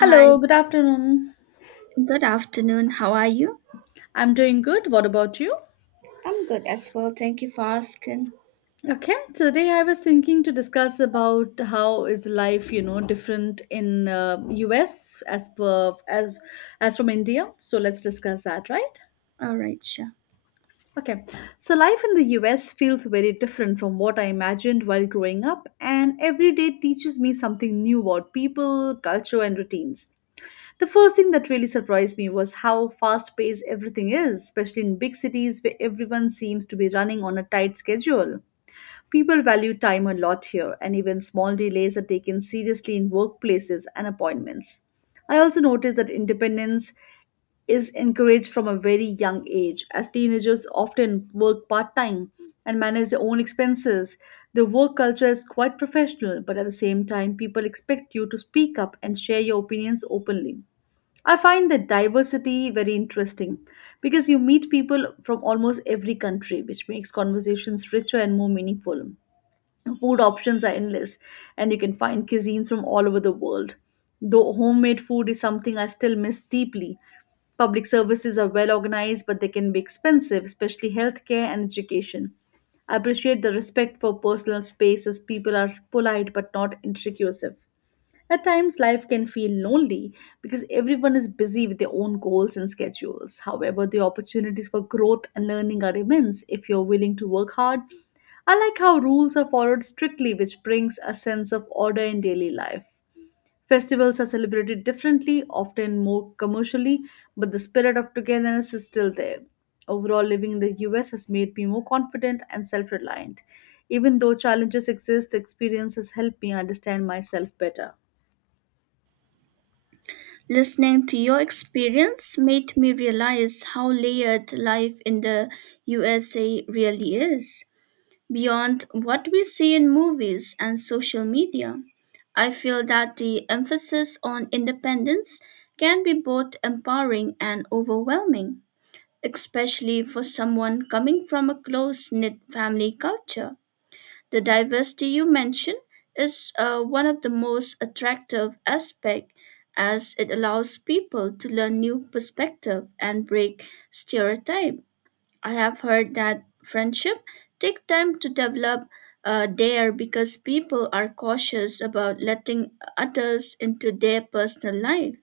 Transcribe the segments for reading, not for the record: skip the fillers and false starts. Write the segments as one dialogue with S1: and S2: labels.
S1: Hi,
S2: good afternoon.
S1: good afternoon. How are you?
S2: I'm doing good. What about you?
S1: I'm good as well. Thank you for asking.
S2: Okay, so today I was thinking to discuss about how is life, you know, different in US as per as from India. So let's discuss that, right?
S1: All right, sure.
S2: Okay. So life in the US feels very different from what I imagined while growing up, and every day teaches me something new about people, culture, and routines. The first thing that really surprised me was how fast paced everything is, especially in big cities where everyone seems to be running on a tight schedule. People value time a lot here, and even small delays are taken seriously in workplaces and appointments. I also noticed that independence is encouraged from a very young age, as teenagers often work part time and manage their own expenses. The work culture is quite professional, but at the same time, people expect you to speak up and share your opinions openly. I find the diversity very interesting because you meet people from almost every country, which makes conversations richer and more meaningful. Food options are endless, and you can find cuisines from all over the world. Though homemade food is something I still miss deeply, public services are well organized, but they can be expensive, especially healthcare and education. I appreciate the respect for personal space as people are polite but not intrusive. At times, life can feel lonely because everyone is busy with their own goals and schedules. However, the opportunities for growth and learning are immense if you're willing to work hard. I like how rules are followed strictly, which brings a sense of order in daily life. Festivals are celebrated differently, often more commercially, but the spirit of togetherness is still there. Overall, living in the US has made me more confident and self reliant. Even though challenges exist, the experience has helped me understand myself better.
S1: Listening to your experience made me realize how layered life in the USA really is, beyond what we see in movies and social media. I feel that the emphasis on independence can be both empowering and overwhelming, especially for someone coming from a close knit family culture. The diversity you mentioned is one of the most attractive aspects as it allows people to learn new perspective and break stereotype. I have heard that friendship take time to develop there because people are cautious about letting others into their personal life.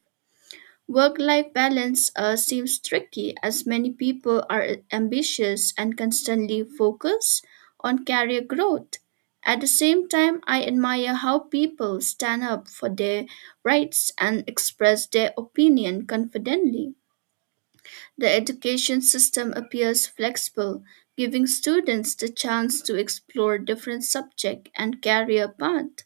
S1: Work life balance seems tricky as many people are ambitious and constantly focus on career growth. At the same time, I admire how people stand up for their rights and express their opinion confidently. The education system appears flexible, giving students the chance to explore different subjects and career paths.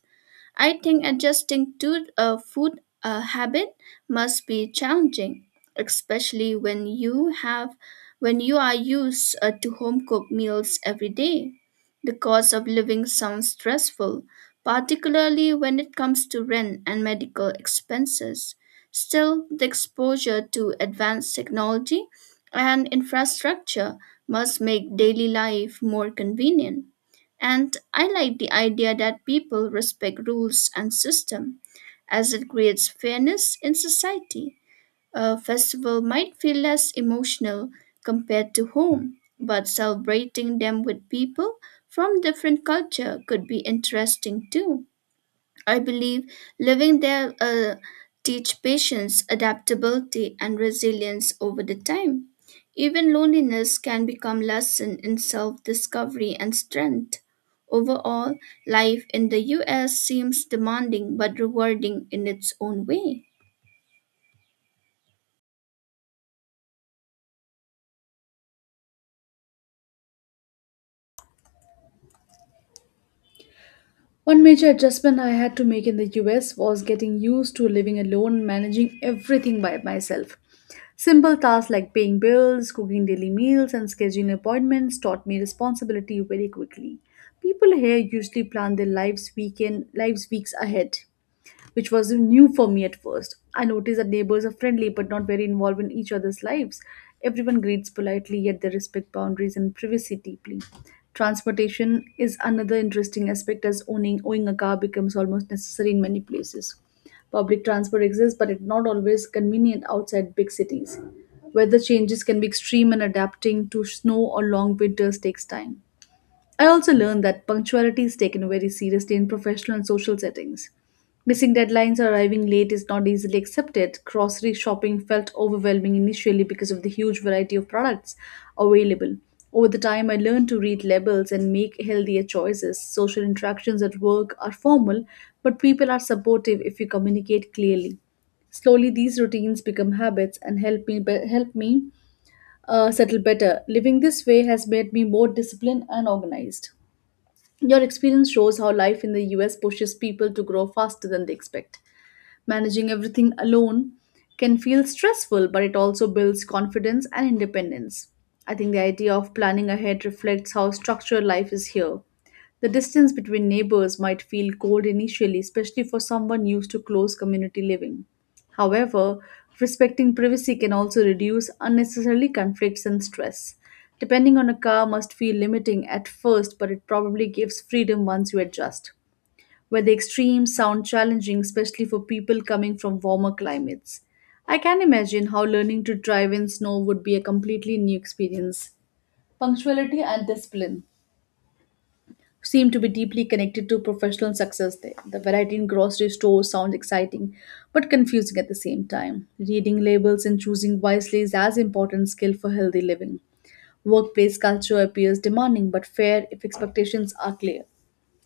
S1: I think adjusting to a food habit must be challenging, especially when you are used to home cooked meals every day. The cost of living sounds stressful, particularly when it comes to rent and medical expenses. Still, the exposure to advanced technology and infrastructure must make daily life more convenient. And I like the idea that people respect rules and system, as it creates fairness in society. A festival might feel less emotional compared to home, but celebrating them with people from different culture could be interesting too. I believe living there teach patience, adaptability, and resilience over the time. Even loneliness can become lesson in self-discovery and strength. Overall, life in the US seems demanding but rewarding in its own way.
S2: One major adjustment I had to make in the US was getting used to living alone and managing everything by myself. Simple tasks like paying bills, cooking daily meals, and scheduling appointments taught me responsibility very quickly. People here usually plan their lives weekend lives weeks ahead, which was new for me at first. I noticed that neighbors are friendly but not very involved in each other's lives. Everyone greets politely, yet they respect boundaries and privacy deeply. Transportation is another interesting aspect as owning a car becomes almost necessary in many places. Public transport exists, but it's not always convenient outside big cities. Weather changes can be extreme, and adapting to snow or long winters takes time. I also learned that punctuality is taken very seriously in professional and social settings. Missing deadlines or arriving late is not easily accepted. Grocery shopping felt overwhelming initially because of the huge variety of products available. Over the time, I learned to read labels and make healthier choices. Social interactions at work are formal, but people are supportive if you communicate clearly. Slowly, these routines become habits and help me settle better. Living this way has made me more disciplined and organized. Your experience shows how life in the US pushes people to grow faster than they expect. Managing everything alone can feel stressful, but it also builds confidence and independence. I think the idea of planning ahead reflects how structured life is here. The distance between neighbors might feel cold initially, especially for someone used to close community living. However, respecting privacy can also reduce unnecessary conflicts and stress. Depending on a car must feel limiting at first, but it probably gives freedom once you adjust where the extremes sound challenging, especially for people coming from warmer climates. I can imagine how learning to drive in snow would be a completely new experience. Punctuality and discipline seem to be deeply connected to professional success there. The variety in grocery stores sounds exciting, but confusing at the same time. Reading labels and choosing wisely is as important skill for healthy living. Workplace culture appears demanding but fair if expectations are clear.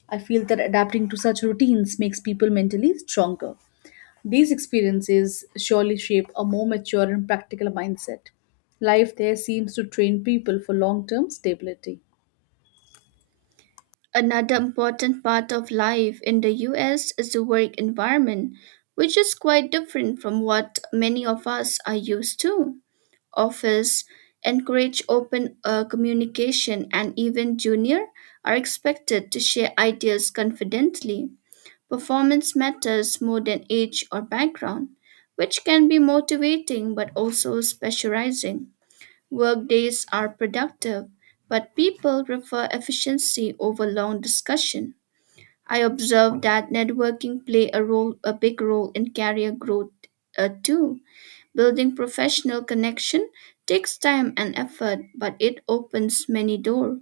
S2: I feel that adapting to such routines makes people mentally stronger. These experiences surely shape a more mature and practical mindset. Life there seems to train people for long term stability.
S1: Another important part of life in the US is the work environment, which is quite different from what many of us are used to. Office encourage open communication, and even junior are expected to share ideas confidently. Performance matters more than age or background, which can be motivating but also specializing. Workdays are productive, but people prefer efficiency over long discussion. I observed that networking play a big role in career growth too. Building professional connection takes time and effort, but it opens many doors.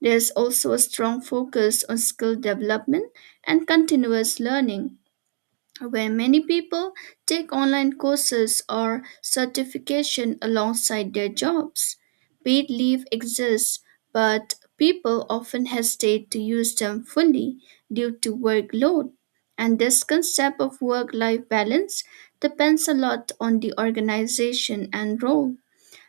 S1: There's also a strong focus on skill development and continuous learning, where many people take online courses or certification alongside their jobs. Paid leave exists, but people often hesitate to use them fully due to workload. And this concept of work life balance depends a lot on the organization and role.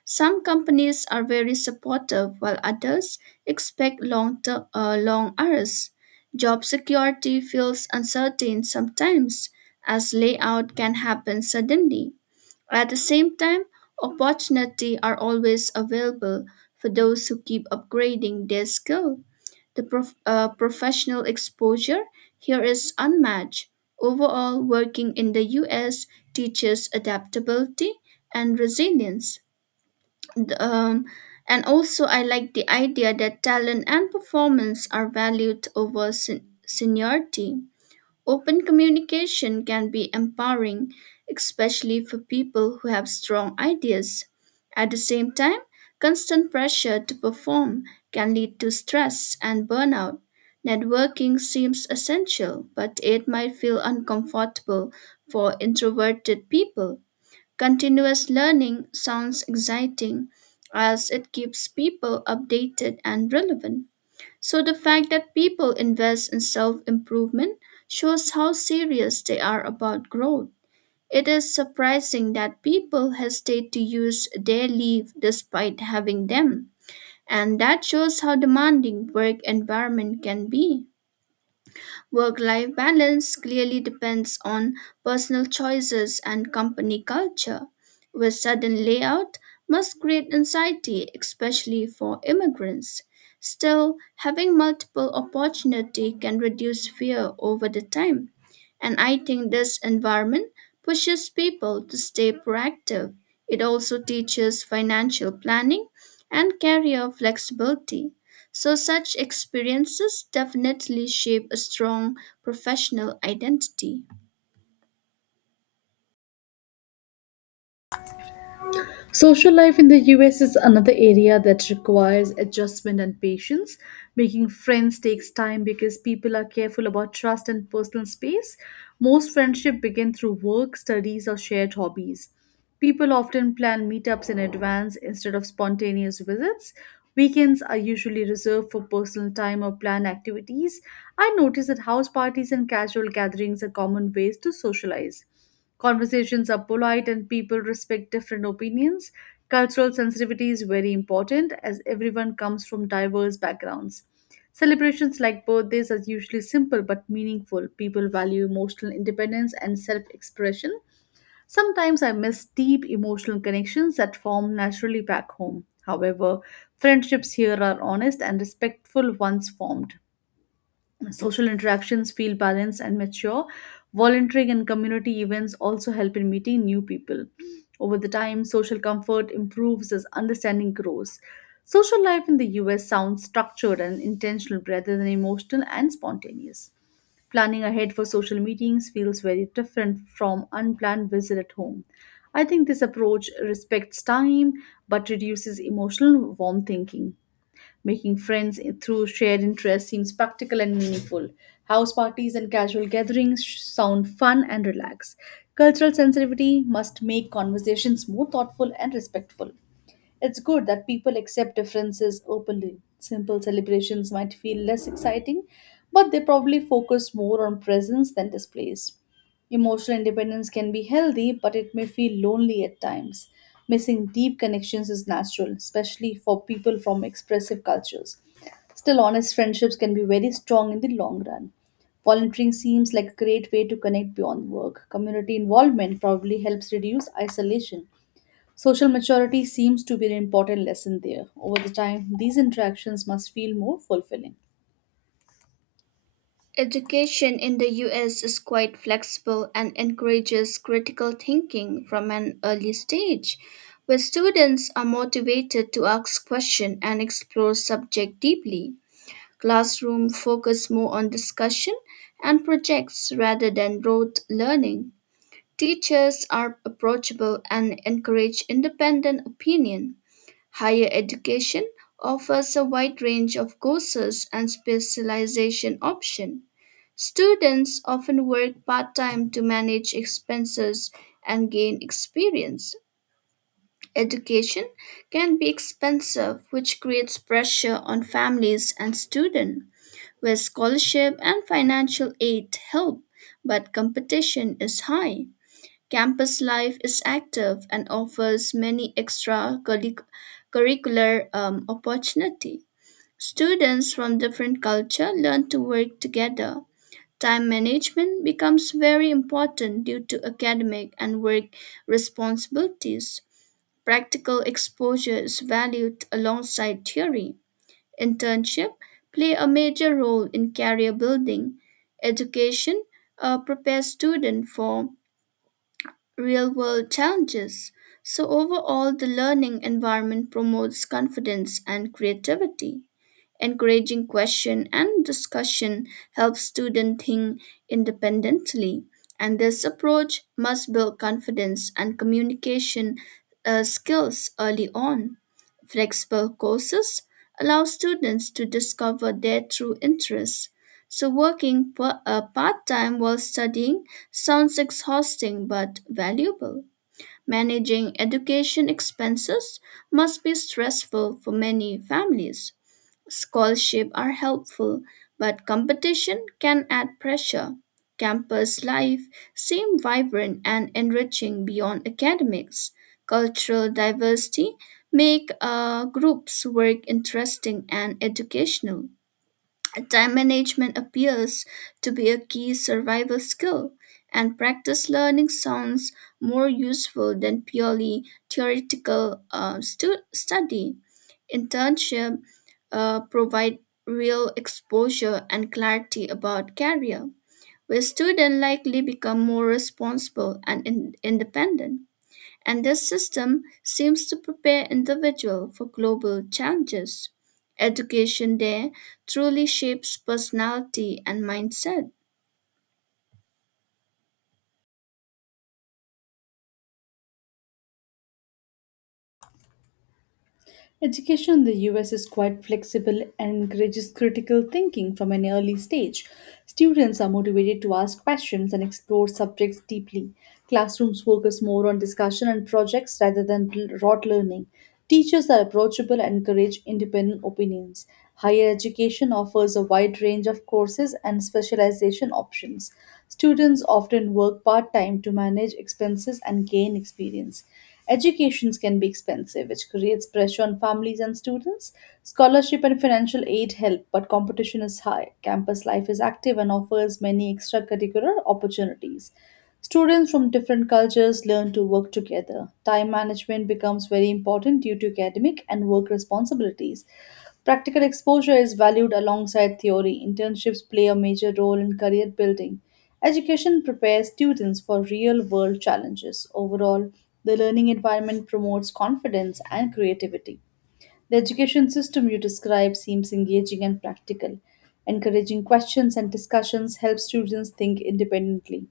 S1: Some companies are very supportive while others expect long hours. Job security feels uncertain sometimes as layout can happen suddenly. At the same time, opportunity are always available for those who keep upgrading their skill. The professional exposure here is unmatched. Overall, working in the US teaches adaptability and resilience. The, um, and also, I like the idea that talent and performance are valued over seniority. Open communication can be empowering, especially for people who have strong ideas. At the same time, constant pressure to perform can lead to stress and burnout. Networking seems essential, but it might feel uncomfortable for introverted people. Continuous learning sounds exciting as it keeps people updated and relevant. So, the fact that people invest in self improvement shows how serious they are about growth. It is surprising that people hesitate to use their leave despite having them, and that shows how demanding work environment can be. Work life balance clearly depends on personal choices and company culture, where sudden layout must create anxiety, especially for immigrants. Still, having multiple opportunity can reduce fear over the time. And I think this environment pushes people to stay proactive. It also teaches financial planning and career flexibility. So, such experiences definitely shape a strong professional identity.
S2: Social life in the US is another area that requires adjustment and patience. Making friends takes time because people are careful about trust and personal space. Most friendships begin through work, studies, or shared hobbies. People often plan meetups in advance instead of spontaneous visits. Weekends are usually reserved for personal time or planned activities. I notice that house parties and casual gatherings are common ways to socialize. Conversations are polite and people respect different opinions. Cultural sensitivity is very important as everyone comes from diverse backgrounds. Celebrations like birthdays are usually simple but meaningful. People value emotional independence and self expression. Sometimes I miss deep emotional connections that form naturally back home. However, friendships here are honest and respectful once formed. Social interactions feel balanced and mature. Volunteering and community events also help in meeting new people. Over the time, social comfort improves as understanding grows. Social life in the US sounds structured and intentional rather than emotional and spontaneous. Planning ahead for social meetings feels very different from unplanned visit at home. I think this approach respects time but reduces emotional warm thinking. Making friends through shared interests seems practical and meaningful. House parties and casual gatherings sound fun and relaxed. Cultural sensitivity must make conversations more thoughtful and respectful. It's good that people accept differences openly. Simple celebrations might feel less exciting, but they probably focus more on presence than displays. Emotional independence can be healthy, but it may feel lonely at times. Missing deep connections is natural, especially for people from expressive cultures. Still, honest friendships can be very strong in the long run. Volunteering seems like a great way to connect beyond work. Community involvement probably helps reduce isolation. Social maturity seems to be an important lesson there. Over the time, these interactions must feel more fulfilling.
S1: Education in the US is quite flexible and encourages critical thinking from an early stage, where students are motivated to ask questions and explore subject deeply. Classroom focus more on discussion and projects rather than rote learning. Teachers are approachable and encourage independent opinion. Higher education offers a wide range of courses and specialization options. Students often work part time to manage expenses and gain experience. Education can be expensive, which creates pressure on families and students, where scholarship and financial aid help, but competition is high. Campus life is active and offers many extra curric- curricular opportunity. Students from different culture learn to work together. Time management becomes very important due to academic and work responsibilities. Practical exposure is valued alongside theory. Internship play a major role in career building. Education prepares students for real world challenges. So, overall, the learning environment promotes confidence and creativity. Encouraging question and discussion helps students think independently, and this approach must build confidence and communication skills early on. Flexible courses allow students to discover their true interests. So, working part time while studying sounds exhausting but valuable. Managing education expenses must be stressful for many families. Scholarship are helpful, but competition can add pressure. Campus life seems vibrant and enriching beyond academics. Cultural diversity make groups work interesting and educational. Time management appears to be a key survival skill, and practice learning sounds more useful than purely theoretical study. Internship provide real exposure and clarity about career, where students likely become more responsible and independent. And this system seems to prepare individual for global challenges. Education there truly shapes personality and mindset.
S2: Education in the US is quite flexible and encourages critical thinking from an early stage. Students are motivated to ask questions and explore subjects deeply. Classrooms focus more on discussion and projects rather than rote learning. Teachers are approachable and encourage independent opinions. Higher education offers a wide range of courses and specialization options. Students often work part time to manage expenses and gain experience. Educations can be expensive, which creates pressure on families and students. Scholarship and financial aid help, but competition is high. Campus life is active and offers many extracurricular opportunities. Students from different cultures learn to work together. Time management becomes very important due to academic and work responsibilities. Practical exposure is valued alongside theory. Internships play a major role in career building. Education prepares students for real world challenges. Overall, the learning environment promotes confidence and creativity. The education system you describe seems engaging and practical. Encouraging questions and discussions helps students think independently.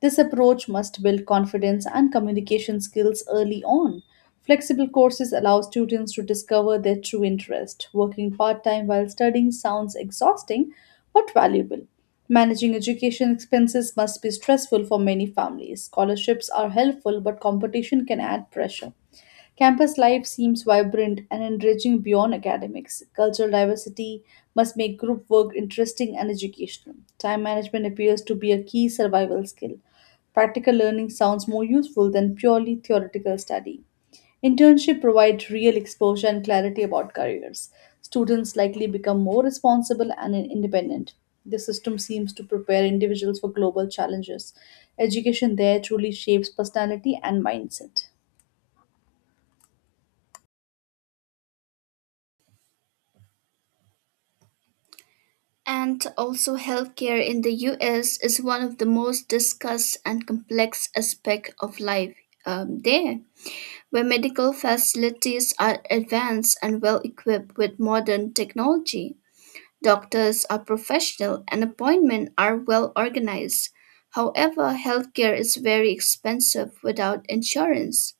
S2: This approach must build confidence and communication skills early on. Flexible courses allow students to discover their true interest. Working part time while studying sounds exhausting but valuable. Managing education expenses must be stressful for many families. Scholarships are helpful, but competition can add pressure. Campus life seems vibrant and enriching beyond academics. Cultural diversity must make group work interesting and educational. Time management appears to be a key survival skill. Practical learning sounds more useful than purely theoretical study. Internship provide real exposure and clarity about careers. Students likely become more responsible and independent. The system seems to prepare individuals for global challenges. Education there truly shapes personality and mindset.
S1: And also, healthcare in the US is one of the most discussed and complex aspects of life there, where medical facilities are advanced and well equipped with modern technology. Doctors are professional and appointments are well organized. However, healthcare is very expensive without insurance.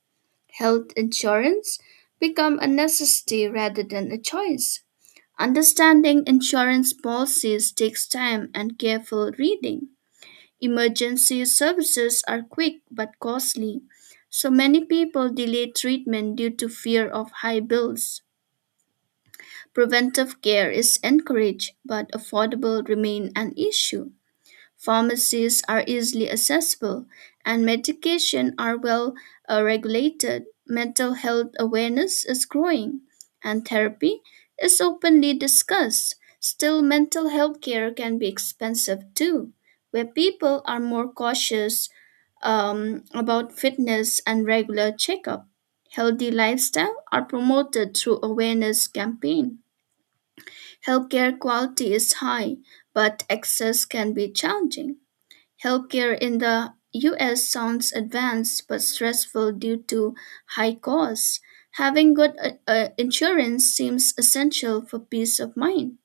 S1: Health insurance become a necessity rather than a choice. Understanding insurance policies takes time and careful reading. Emergency services are quick but costly, so many people delay treatment due to fear of high bills. Preventive care is encouraged, but affordable remain an issue. Pharmacies are easily accessible, and medication are well regulated. Mental health awareness is growing, and therapy is openly discussed. Still, mental health care can be expensive too, where people are more cautious about fitness and regular checkup. Healthy lifestyle are promoted through awareness campaign. Healthcare quality is high, but access can be challenging. Healthcare in the US sounds advanced but stressful due to high costs. Having good insurance seems essential for peace of mind.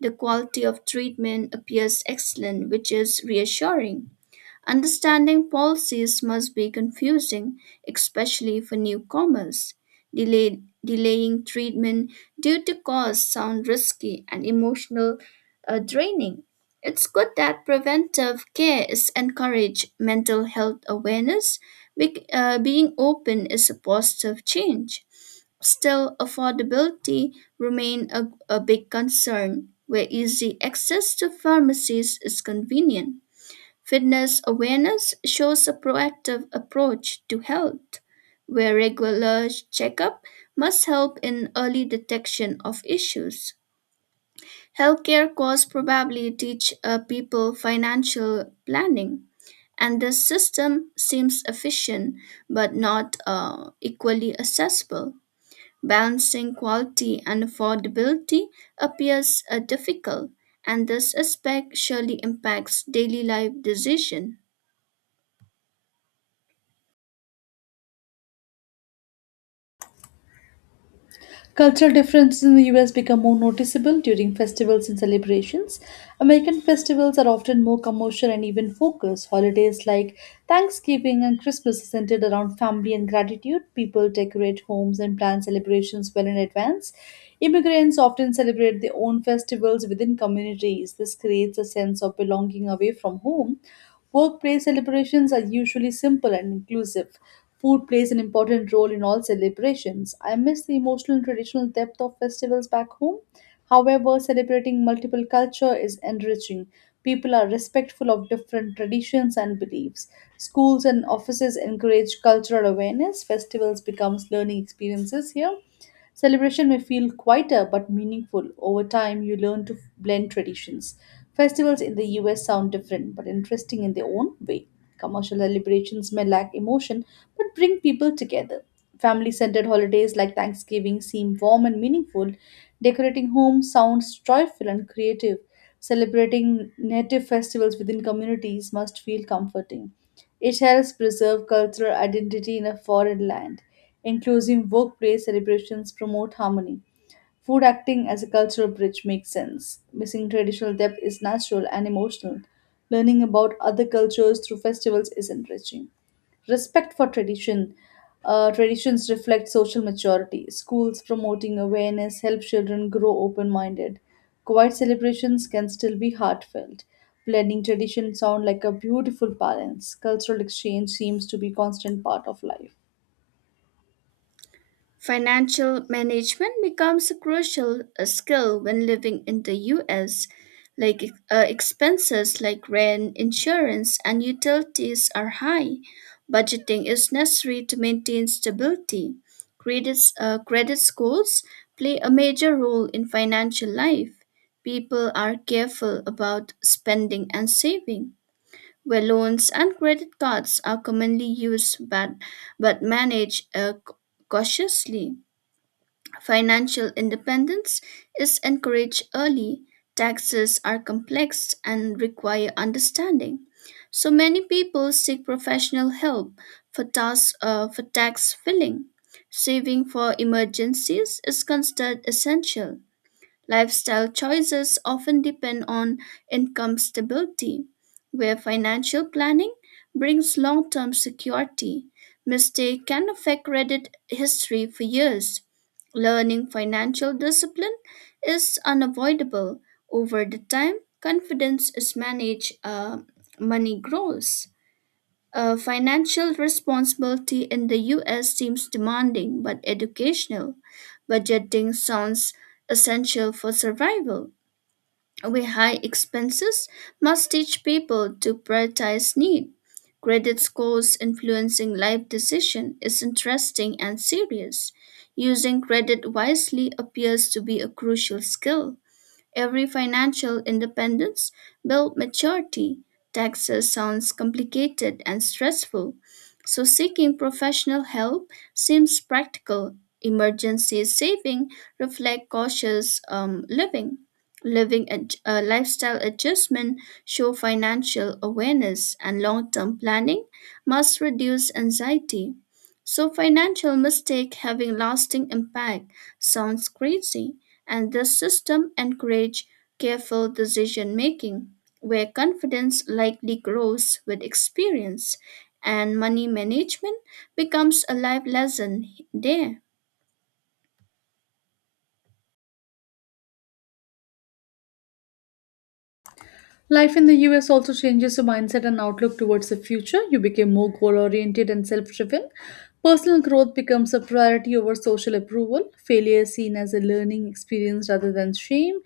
S1: The quality of treatment appears excellent, which is reassuring. Understanding policies must be confusing, especially for newcomers. Delaying treatment due to cost sound risky and emotional draining. It's good that preventive care is encouraged. Mental health awareness, being open is a positive change. Still, affordability remain a big concern where easy access to pharmacies is convenient. Fitness awareness shows a proactive approach to health, where regular checkup must help in early detection of issues. Healthcare costs probably teach people financial planning, and the system seems efficient but not equally accessible. Balancing quality and affordability appears difficult, and this aspect surely impacts daily life decision.
S2: Cultural differences in the US become more noticeable during festivals and celebrations. American festivals are often more commercial and even focused. Holidays like Thanksgiving and Christmas are centered around family and gratitude. People decorate homes and plan celebrations well in advance. Immigrants often celebrate their own festivals within communities. This creates a sense of belonging away from home. Workplace celebrations are usually simple and inclusive. Food plays an important role in all celebrations. I miss the emotional and traditional depth of festivals back home. However, celebrating multiple culture is enriching. People are respectful of different traditions and beliefs. Schools and offices encourage cultural awareness. Festivals becomes learning experiences here. Celebration may feel quieter but meaningful. Over time, you learn to blend traditions. Festivals in the US sound different but interesting in their own way. Commercial celebrations may lack emotion but bring people together. Family centered holidays like Thanksgiving seem warm and meaningful. Decorating homes sounds joyful and creative. Celebrating native festivals within communities must feel comforting. It helps preserve cultural identity in a foreign land. Inclusive workplace celebrations promote harmony. Food acting as a cultural bridge makes sense. Missing traditional depth is natural and emotional. Learning about other cultures through festivals is enriching. Respect for tradition. Traditions reflect social maturity. Schools promoting awareness help children grow open minded. Quiet celebrations can still be heartfelt. Blending tradition sound like a beautiful balance. Cultural exchange seems to be constant part of life.
S1: Financial management becomes a crucial skill when living in the US. Like expenses like rent, insurance, and utilities are high. Budgeting is necessary to maintain stability. Credit scores play a major role in financial life. People are careful about spending and saving, where loans and credit cards are commonly used but managed cautiously. Financial independence is encouraged early. Taxes are complex and require understanding. So many people seek professional help for tax filling. Saving for emergencies is considered essential. Lifestyle choices often depend on income stability, where financial planning brings long term security. Mistake can affect credit history for years. Learning financial discipline is unavoidable. Over the time, confidence is managed, money grows. Financial responsibility in the US seems demanding but educational. Budgeting sounds essential for survival. With high expenses, must teach people to prioritize need. Credit scores influencing life decision is interesting and serious. Using credit wisely appears to be a crucial skill. Every financial independence built maturity. Taxes sounds complicated and stressful, so seeking professional help seems practical. Emergency saving reflect cautious living. Lifestyle adjustment show financial awareness, and long-term planning must reduce anxiety. So financial mistake having lasting impact sounds crazy, and the system encourage careful decision making, where confidence likely grows with experience and money management becomes a life lesson there.
S2: Life in the US also changes your mindset and outlook towards the future. You become more goal oriented and self driven. Personal growth becomes a priority over social approval. Failure is seen as a learning experience rather than shame.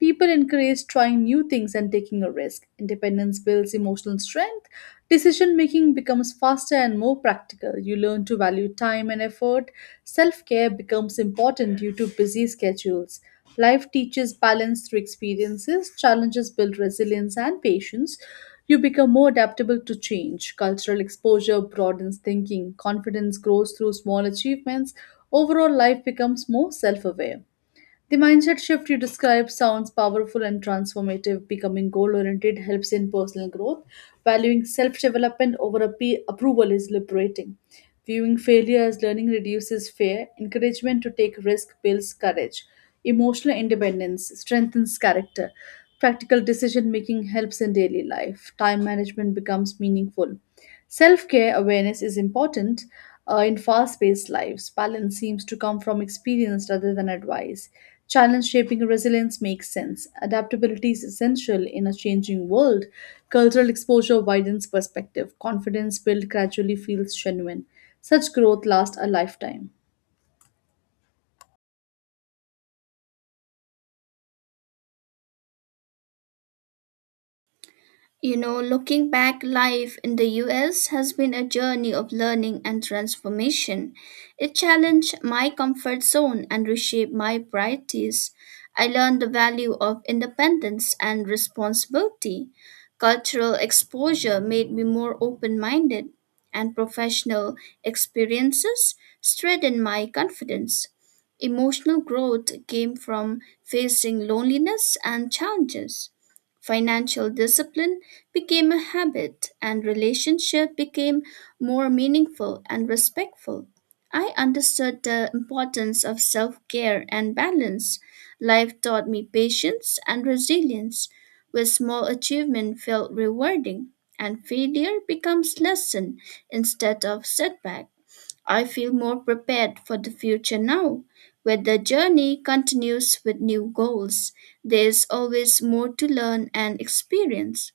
S2: People encourage trying new things and taking a risk. Independence builds emotional strength. Decision making becomes faster and more practical. You learn to value time and effort. Self care becomes important due to busy schedules. Life teaches balance through experiences, challenges build resilience and patience. You become more adaptable to change. Cultural exposure broadens thinking, confidence grows through small achievements. Overall, life becomes more self aware. The mindset shift you describe sounds powerful and transformative. Becoming goal oriented helps in personal growth. Valuing self development over approval is liberating. Viewing failure as learning reduces fear. Encouragement to take risk builds courage. Emotional independence strengthens character. Practical decision making helps in daily life. Time management becomes meaningful. Self care awareness is important in fast paced lives. Balance seems to come from experience rather than advice. Challenge shaping resilience makes sense. Adaptability is essential in a changing world. Cultural exposure widens perspective. Confidence built gradually feels genuine. Such growth lasts a lifetime.
S1: You know, looking back, life in the US has been a journey of learning and transformation. It challenged my comfort zone and reshaped my priorities. I learned the value of independence and responsibility. Cultural exposure made me more open minded, and professional experiences strengthened my confidence. Emotional growth came from facing loneliness and challenges. Financial discipline became a habit and relationship became more meaningful and respectful. I understood the importance of self care and balance. Life taught me patience and resilience, where small achievement felt rewarding and failure becomes lesson instead of setback. I feel more prepared for the future now, where the journey continues with new goals. There is always more to learn and experience.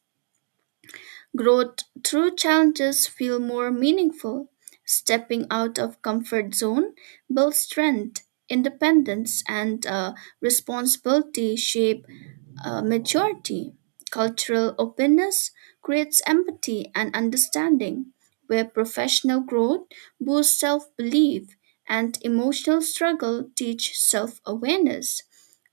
S1: Growth through challenges feel more meaningful. Stepping out of comfort zone builds strength, independence, and responsibility shape maturity. Cultural openness creates empathy and understanding, where professional growth boosts self belief and emotional struggle teach self awareness.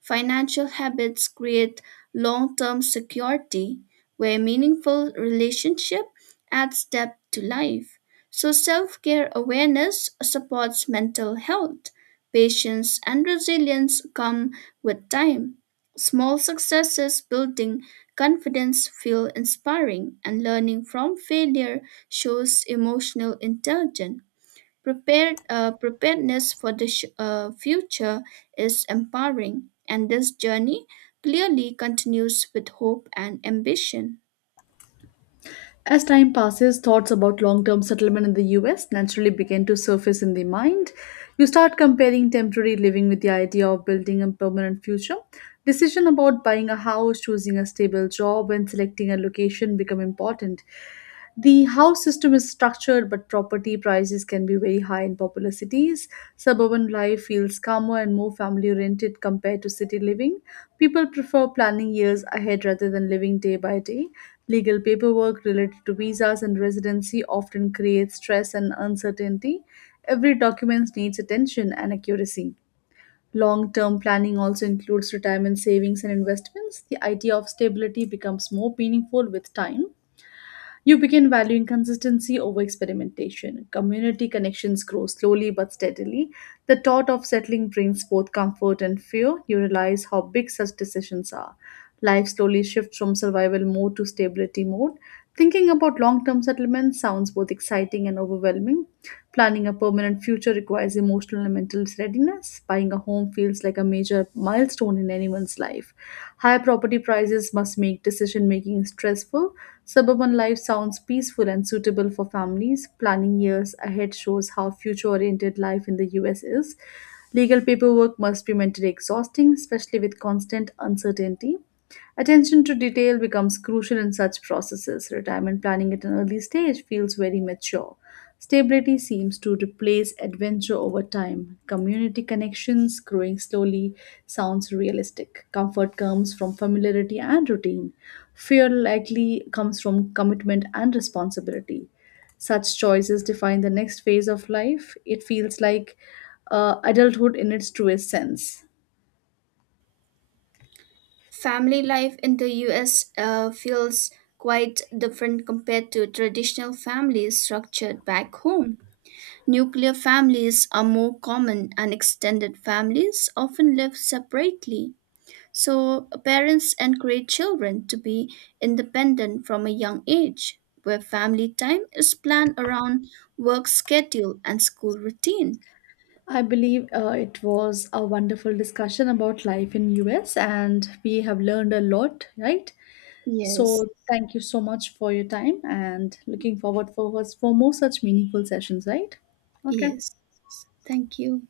S1: Financial habits create long term security, where meaningful relationship adds depth to life. So self-care awareness supports mental health. Patience and resilience come with time. Small successes building confidence feel inspiring and learning from failure shows emotional intelligence. Preparedness for the future is empowering, and this journey clearly continues with hope and ambition.
S2: As time passes, thoughts about long term settlement in the US naturally begin to surface in the mind. You start comparing temporary living with the idea of building a permanent future. Decision about buying a house, choosing a stable job, and selecting a location become important. The house system is structured, but property prices can be very high in popular cities. Suburban life feels calmer and more family oriented compared to city living. People prefer planning years ahead rather than living day by day. Legal paperwork related to visas and residency often creates stress and uncertainty. Every document needs attention and accuracy. Long term planning also includes retirement savings and investments. The idea of stability becomes more meaningful with time. You begin valuing consistency over experimentation. Community connections grow slowly but steadily. The thought of settling brings both comfort and fear. You realize how big such decisions are. Life slowly shifts from survival mode to stability mode. Thinking about long term settlement sounds both exciting and overwhelming. Planning a permanent future requires emotional and mental readiness. Buying a home feels like a major milestone in anyone's life. High property prices must make decision making stressful. Suburban life sounds peaceful and suitable for families. Planning years ahead shows how future oriented life in the US is. Legal paperwork must be mentally exhausting, especially with constant uncertainty. Attention to detail becomes crucial in such processes. Retirement planning at an early stage feels very mature. Stability seems to replace adventure over time. Community connections growing slowly sounds realistic. Comfort comes from familiarity and routine. Fear likely comes from commitment and responsibility. Such choices define the next phase of life. It feels like adulthood in its truest sense.
S1: Family life in the US feels quite different compared to traditional families structured back home. Nuclear families are more common, and extended families often live separately. So, parents encourage children to be independent from a young age, where family time is planned around work schedule and school routine.
S2: I believe it was a wonderful discussion about life in US and we have learned a lot, right?
S1: Yes,
S2: So thank you so much for your time and looking forward for us for more such meaningful sessions, right? Okay.
S1: yes. Thank you.